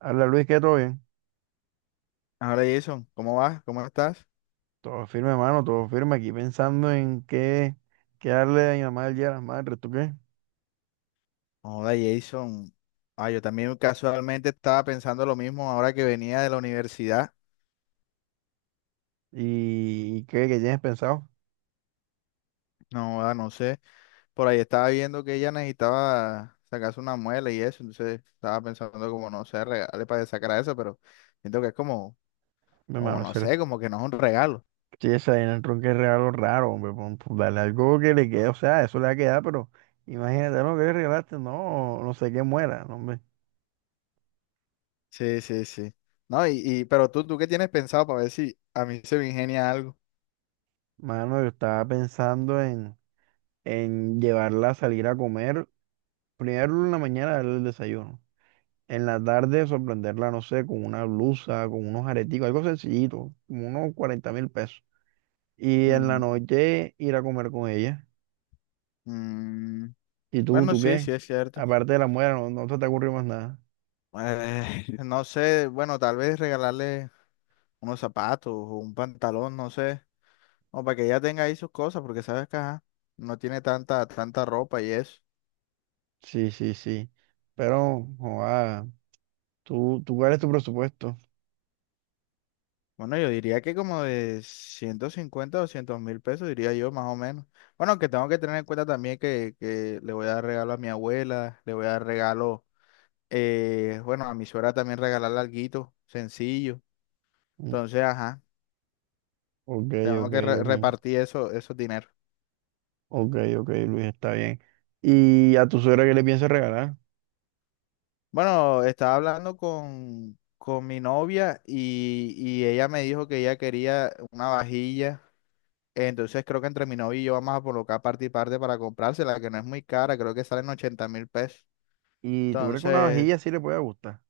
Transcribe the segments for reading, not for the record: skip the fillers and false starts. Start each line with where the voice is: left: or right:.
right: Habla Luis, ¿qué todo bien?
left: Hola Jason, ¿cómo vas? ¿Cómo estás?
right: Todo firme, hermano, todo firme. Aquí pensando en qué darle a mi mamá el Día de las Madres, ¿tú qué?
left: Hola Jason. Ah, yo también casualmente estaba pensando lo mismo ahora que venía de la universidad.
right: ¿Y qué tienes pensado?
left: No, no sé. Por ahí estaba viendo que ella necesitaba sacarse una muela y eso. Entonces estaba pensando como, no sé, regalarle para sacar a eso, pero siento que es como,
right: Mi
left: como
right: hermano,
left: no
right: ser
left: sé, como que no es un regalo.
right: esa vaina entró en el tronco es regalo raro, hombre. Dale algo que le quede, o sea, eso le va a quedar, pero imagínate lo que le regalaste, no, no sé qué muera, no, hombre.
left: Sí, sí, sí. No, y pero ¿tú qué tienes pensado para ver si a mí se me ingenia algo?
right: Mano, yo estaba pensando en llevarla a salir a comer. Primero en la mañana darle el desayuno. En la tarde sorprenderla, no sé, con una blusa, con unos areticos, algo sencillito, como unos 40.000 pesos. Y en la
left: Ujú.
right: noche ir a comer con ella.
left: Mm,
right: ¿Y tú,
left: bueno,
right: tú
left: sí,
right: qué?
left: sí es cierto.
right: Aparte de la muela, no, no se te ocurrió más nada.
left: No sé, bueno, tal vez regalarle unos zapatos o un pantalón, no sé, o para que ella tenga ahí sus cosas, porque sabes que ajá, no tiene tanta ropa y eso.
right: Sí, sí, sí. Pero, joa, ¿tú cuál es tu presupuesto?
left: Bueno, yo diría que como de 150.000 o 200.000 pesos, diría yo, más o menos. Bueno, que tengo que tener en cuenta también que le voy a dar regalo a mi abuela, le voy a dar regalo, bueno, a mi suegra también regalarle alguito, sencillo.
right: Mm.
left: Entonces, ajá,
right: Ok,
left: tengo
right: ok,
left: que
right: ok.
left: repartir eso, esos dineros.
right: Ok, ok, Luis, está bien. ¿Y a tu suegra qué le piensas regalar?
left: Bueno, estaba hablando con mi novia y ella me dijo que ella quería una vajilla. Entonces creo que entre mi novia y yo vamos a colocar parte y parte para comprársela, que no es muy cara, creo que salen 80.000 pesos.
right: ¿Y tú crees que una
left: Entonces,
right: vajilla sí le puede gustar?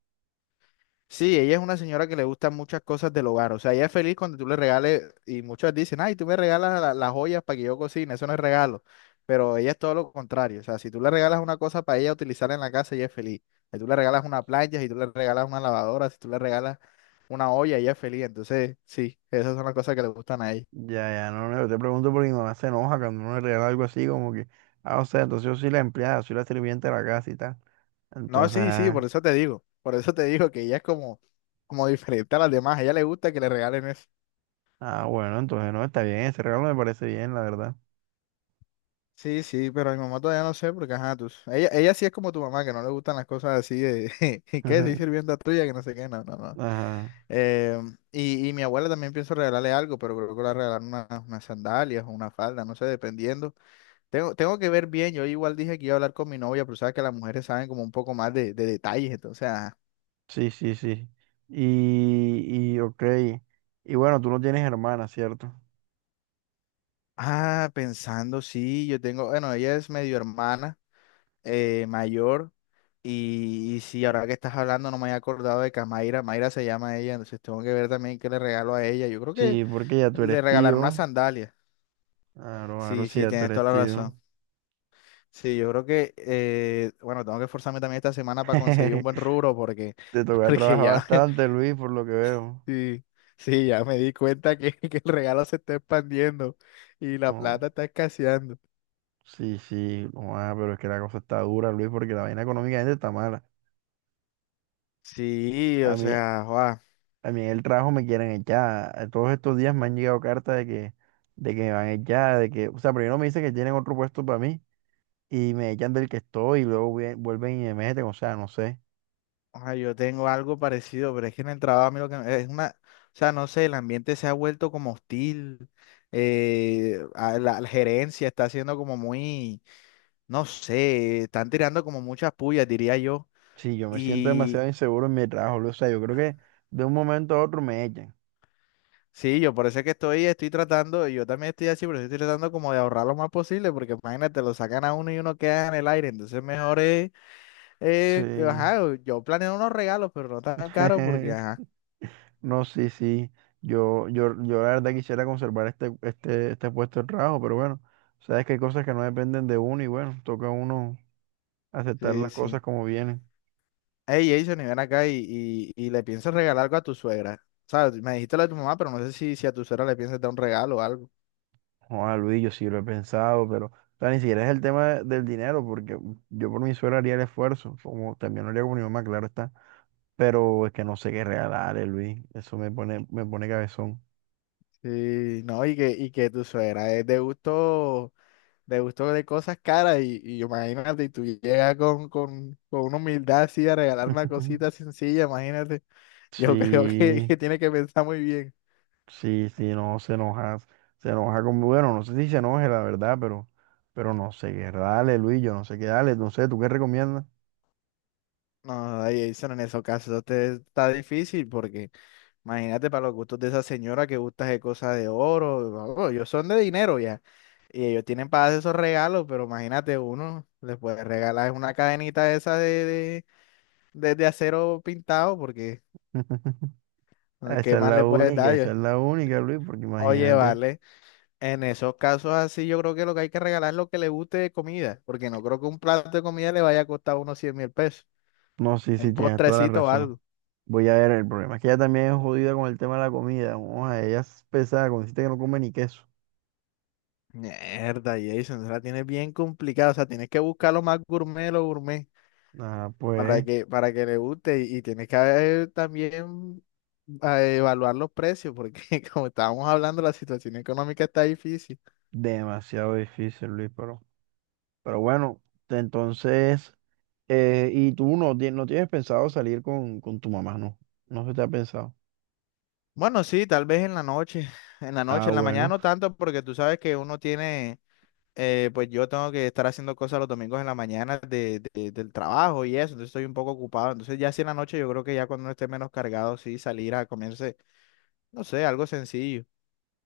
left: sí, ella es una señora que le gustan muchas cosas del hogar. O sea, ella es feliz cuando tú le regales, y muchos dicen, ay, tú me regalas las joyas para que yo cocine, eso no es regalo. Pero ella es todo lo contrario. O sea, si tú le regalas una cosa para ella utilizar en la casa, ella es feliz. Si tú le regalas una plancha, si tú le regalas una lavadora, si tú le regalas una olla, ella es feliz. Entonces, sí, esas son las cosas que le gustan a ella.
right: Ya, ya, no, no, yo te pregunto porque mi mamá se enoja cuando uno le regala algo así, como que, ah, o sea, entonces yo soy la empleada, soy la sirvienta de la casa y tal.
left: No,
right: Entonces,
left: sí, sí, por
right: ah,
left: eso te digo. Por eso te digo que ella es como diferente a las demás. A ella le gusta que le regalen eso.
right: ah, bueno, entonces no, está bien, ese regalo me parece bien, la verdad.
left: Sí, sí, pero a mi mamá todavía no sé porque, ajá, tú, ella sí es como tu mamá, que no le gustan las cosas así de, ¿y qué? Soy sirvienta tuya, que no sé qué, no, no, no.
right: Ajá,
left: Eh, y mi abuela también pienso regalarle algo, pero creo que le voy a regalar unas sandalias o una falda, no sé, dependiendo. Tengo que ver bien. Yo igual dije que iba a hablar con mi novia, pero sabes que las mujeres saben como un poco más de detalles, entonces, ajá.
right: sí, sí, sí. Ok, y bueno, tú no tienes hermana, ¿cierto?
left: Ah, pensando, sí, yo tengo, bueno, ella es medio hermana. Mayor. Y sí, ahora que estás hablando, no me había acordado de que Camaira. Mayra Mayra se llama ella, entonces tengo que ver también qué le regalo a ella. Yo creo que
right: Sí, porque ya tú eres
left: le regalaron una
right: tío.
left: sandalia.
right: Claro, claro,
left: Sí,
right: sí,
left: sí,
right: ya tú
left: tienes
right: eres
left: toda la
right: tío.
left: razón. Sí, yo creo que, bueno, tengo que esforzarme también esta semana para conseguir un buen rubro porque,
right: Te toca
left: porque
right: trabajar
left: ya,
right: bastante, Luis, por lo que veo.
left: sí, sí, ya me di cuenta que, que el regalo se está expandiendo y la
right: Oh.
left: plata está escaseando.
right: Sí, sí, no, ah, pero es que la cosa está dura, Luis, porque la vaina económicamente está mala.
left: Sí, o
right: A mí,
left: sea.
right: a mí en el trabajo me quieren echar. A todos estos días me han llegado cartas de que, me van a echar, de que, o sea, primero me dicen que tienen otro puesto para mí y me echan del que estoy y luego vuelven y me meten, o sea, no sé.
left: Ah, yo tengo algo parecido, pero es que en el trabajo a mí lo que es una, o sea, no sé, el ambiente se ha vuelto como hostil, a la gerencia está haciendo como muy, no sé, están tirando como muchas pullas, diría yo.
right: Sí, yo me siento
left: Y
right: demasiado inseguro en mi trabajo, Luis, o sea, yo creo que de un momento a otro me echan.
left: sí, yo por eso es que estoy tratando, yo también estoy así, pero estoy tratando como de ahorrar lo más posible, porque imagínate, lo sacan a uno y uno queda en el aire, entonces mejor es,
right: Sí.
left: ajá, yo planeo unos regalos, pero no tan caros, porque ajá,
right: No, sí, sí. Yo la verdad quisiera conservar este puesto de trabajo, pero bueno, sabes que hay cosas que no dependen de uno y bueno, toca a uno aceptar
left: sí,
right: las
left: sí.
right: cosas como vienen.
left: Hey, Jason, y ven acá y le piensas regalar algo a tu suegra. ¿Sabes? Me dijiste lo de tu mamá, pero no sé si a tu suegra le piensas dar un regalo o algo.
right: Joder, Luis, yo sí lo he pensado, pero o sea, ni siquiera es el tema del dinero, porque yo por mi suerte haría el esfuerzo, como también lo haría con mi mamá, claro está, pero es que no sé qué regalarle, Luis. Eso me pone cabezón.
left: Sí, no, y que tu suegra es de gusto de cosas caras. Y imagínate, y tú llegas con una humildad así a regalar una cosita sencilla, imagínate. Yo creo que,
right: Sí.
left: que tiene que pensar muy bien.
right: Sí, sí, no, se enoja con, bueno, no sé si se enoje, la verdad, pero no sé qué, dale, Luis, yo no sé qué, dale, no sé, ¿tú qué recomiendas?
left: No, ay, Jason, en esos casos te está difícil porque. Imagínate para los gustos de esa señora que gusta de cosas de oro. Vamos, ellos son de dinero ya. Y ellos tienen para hacer esos regalos, pero imagínate uno, les puede regalar una cadenita esa de acero pintado, porque
right: Esa
left: ¿qué
right: es
left: más
right: la
left: le puedes
right: única,
left: dar?
right: esa es la única, Luis, porque
left: Oye,
right: imagínate.
left: vale. En esos casos así, yo creo que lo que hay que regalar es lo que le guste de comida, porque no creo que un plato de comida le vaya a costar unos 100.000 pesos.
right: No, sí, sí,
left: Un
right: tienes toda la
left: postrecito o
right: razón.
left: algo.
right: Voy a ver, el problema es que ella también es jodida con el tema de la comida. Vamos a ella es pesada, consiste que no come ni queso.
left: Mierda, Jason, la tienes bien complicada. O sea, tienes que buscar lo más gourmet, de lo gourmet.
right: Ah,
left: para
right: pues,
left: que, para que le guste y tienes que haber también a evaluar los precios, porque como estábamos hablando, la situación económica está difícil.
right: demasiado difícil, Luis, pero bueno, entonces... y tú no, no tienes pensado salir con, tu mamá, no. No se te ha pensado.
left: Bueno, sí, tal vez en la noche, en la
right: Ah,
left: noche, en la mañana
right: bueno.
left: no tanto, porque tú sabes que uno tiene, pues yo tengo que estar haciendo cosas los domingos en la mañana del trabajo y eso, entonces estoy un poco ocupado. Entonces ya si en la noche yo creo que ya cuando uno esté menos cargado, sí, salir a comerse, no sé, algo sencillo.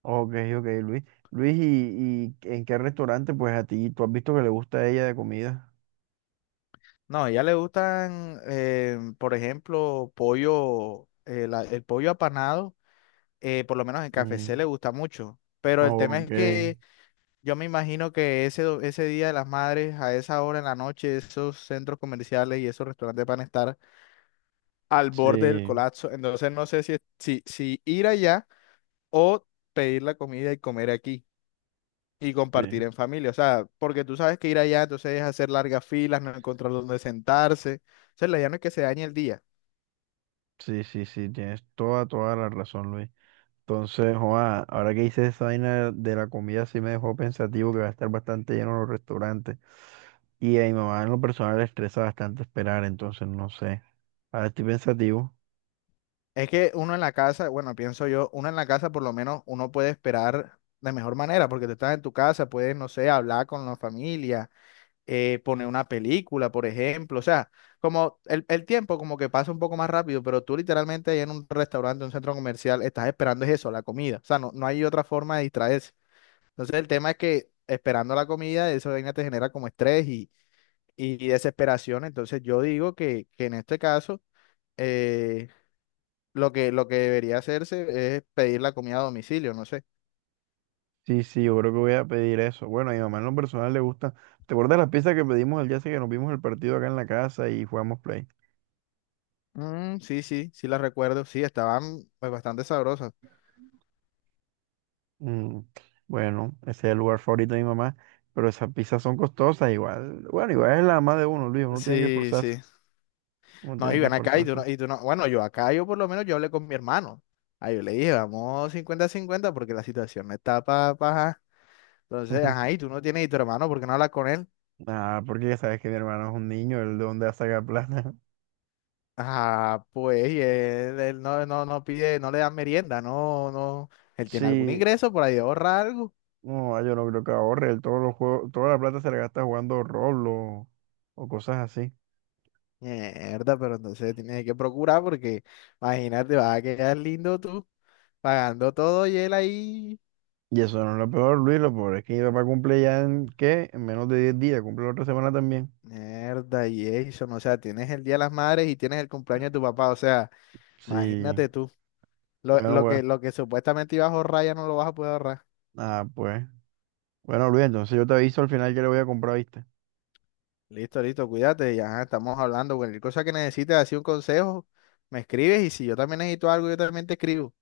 right: Ok, ok, Luis. Luis, ¿y en qué restaurante? Pues a ti, ¿tú has visto que le gusta a ella de comida?
left: No, a ella le gustan, por ejemplo, pollo, el pollo apanado, por lo menos en KFC
right: Mm,
left: le gusta mucho. Pero el tema es
right: ok.
left: que yo me imagino que ese Día de las Madres, a esa hora en la noche, esos centros comerciales y esos restaurantes van a estar al borde del
right: Sí,
left: colapso. Entonces no sé si ir allá o pedir la comida y comer aquí y compartir
right: sí.
left: en familia. O sea, porque tú sabes que ir allá entonces es hacer largas filas, no encontrar dónde sentarse. O sea, la idea no es que se dañe el día.
right: Sí, sí, sí. Tienes toda la razón, Luis. Entonces, joa, ahora que hice esa vaina de la comida, sí me dejó pensativo que va a estar bastante lleno los restaurantes. Y a mi mamá en lo personal le estresa bastante esperar, entonces no sé. Ahora estoy pensativo.
left: Es que uno en la casa, bueno, pienso yo, uno en la casa por lo menos uno puede esperar de mejor manera, porque tú estás en tu casa, puedes, no sé, hablar con la familia, poner una película, por ejemplo, o sea, como el tiempo como que pasa un poco más rápido, pero tú literalmente ahí en un restaurante, un centro comercial, estás esperando es eso, la comida, o sea, no hay otra forma de distraerse. Entonces el tema es que esperando la comida, eso vaina te genera como estrés y desesperación, entonces yo digo que en este caso... eh, lo que debería hacerse es pedir la comida a domicilio, no sé.
right: Sí, sí, yo creo que voy a pedir eso. Bueno, a mi mamá en lo personal le gusta. ¿Te acuerdas las pizzas que pedimos el día ese que nos vimos el partido acá en la casa y jugamos play?
left: Mm, sí, sí, sí la recuerdo. Sí, estaban pues, bastante sabrosas.
right: Mm, bueno, ese es el lugar favorito de mi mamá, pero esas pizzas son costosas igual. Bueno, igual es la mamá de uno, Luis, uno tiene que
left: Sí, sí.
right: esforzarse, uno
left: No,
right: tiene
left: y
right: que
left: ven acá y tú
right: esforzarse.
left: no, y tú no. Bueno, yo acá, yo por lo menos yo hablé con mi hermano. Ahí yo le dije, vamos 50 a 50 porque la situación no está para... Pa, entonces, ajá, y tú no tienes y tu hermano, ¿por qué no hablas con él?
right: Ah, porque ya sabes que mi hermano es un niño, él de dónde va a sacar plata.
left: Ajá, pues, y él no, no pide, no le dan merienda, no, no. Él tiene algún
right: Sí,
left: ingreso por ahí, ahorra algo.
right: no, ah, yo no creo que ahorre, él todos los juegos, toda la plata se la gasta jugando Roblox o cosas así.
left: Mierda, pero entonces tienes que procurar porque imagínate, vas a quedar lindo tú pagando todo y él ahí.
right: Y eso no es lo peor, Luis, lo peor es que mi papá cumple ya en, ¿qué? En menos de 10 días, cumple la otra semana también.
left: Mierda, y eso, o sea, tienes el Día de las Madres y tienes el cumpleaños de tu papá, o sea,
right: Sí,
left: imagínate tú, lo,
right: bueno,
left: lo que,
right: bueno.
left: lo que supuestamente ibas a ahorrar ya no lo vas a poder ahorrar.
right: Ah, pues. Bueno, Luis, entonces yo te aviso al final que le voy a comprar, ¿viste?
left: Listo, listo, cuídate, ya estamos hablando, cualquier cosa que necesites, así un consejo, me escribes y si yo también necesito algo, yo también te escribo.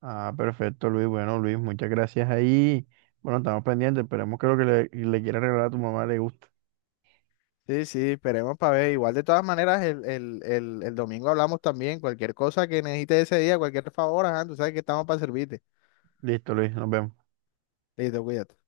right: Ah, perfecto, Luis. Bueno, Luis, muchas gracias ahí. Bueno, estamos pendientes, esperemos que lo que le quiera regalar a tu mamá le guste.
left: Sí, sí, esperemos para ver. Igual de todas maneras, el domingo hablamos también. Cualquier cosa que necesites ese día, cualquier favor, ajá, tú sabes que estamos para servirte.
right: Listo, Luis, nos vemos.
left: Listo, cuídate.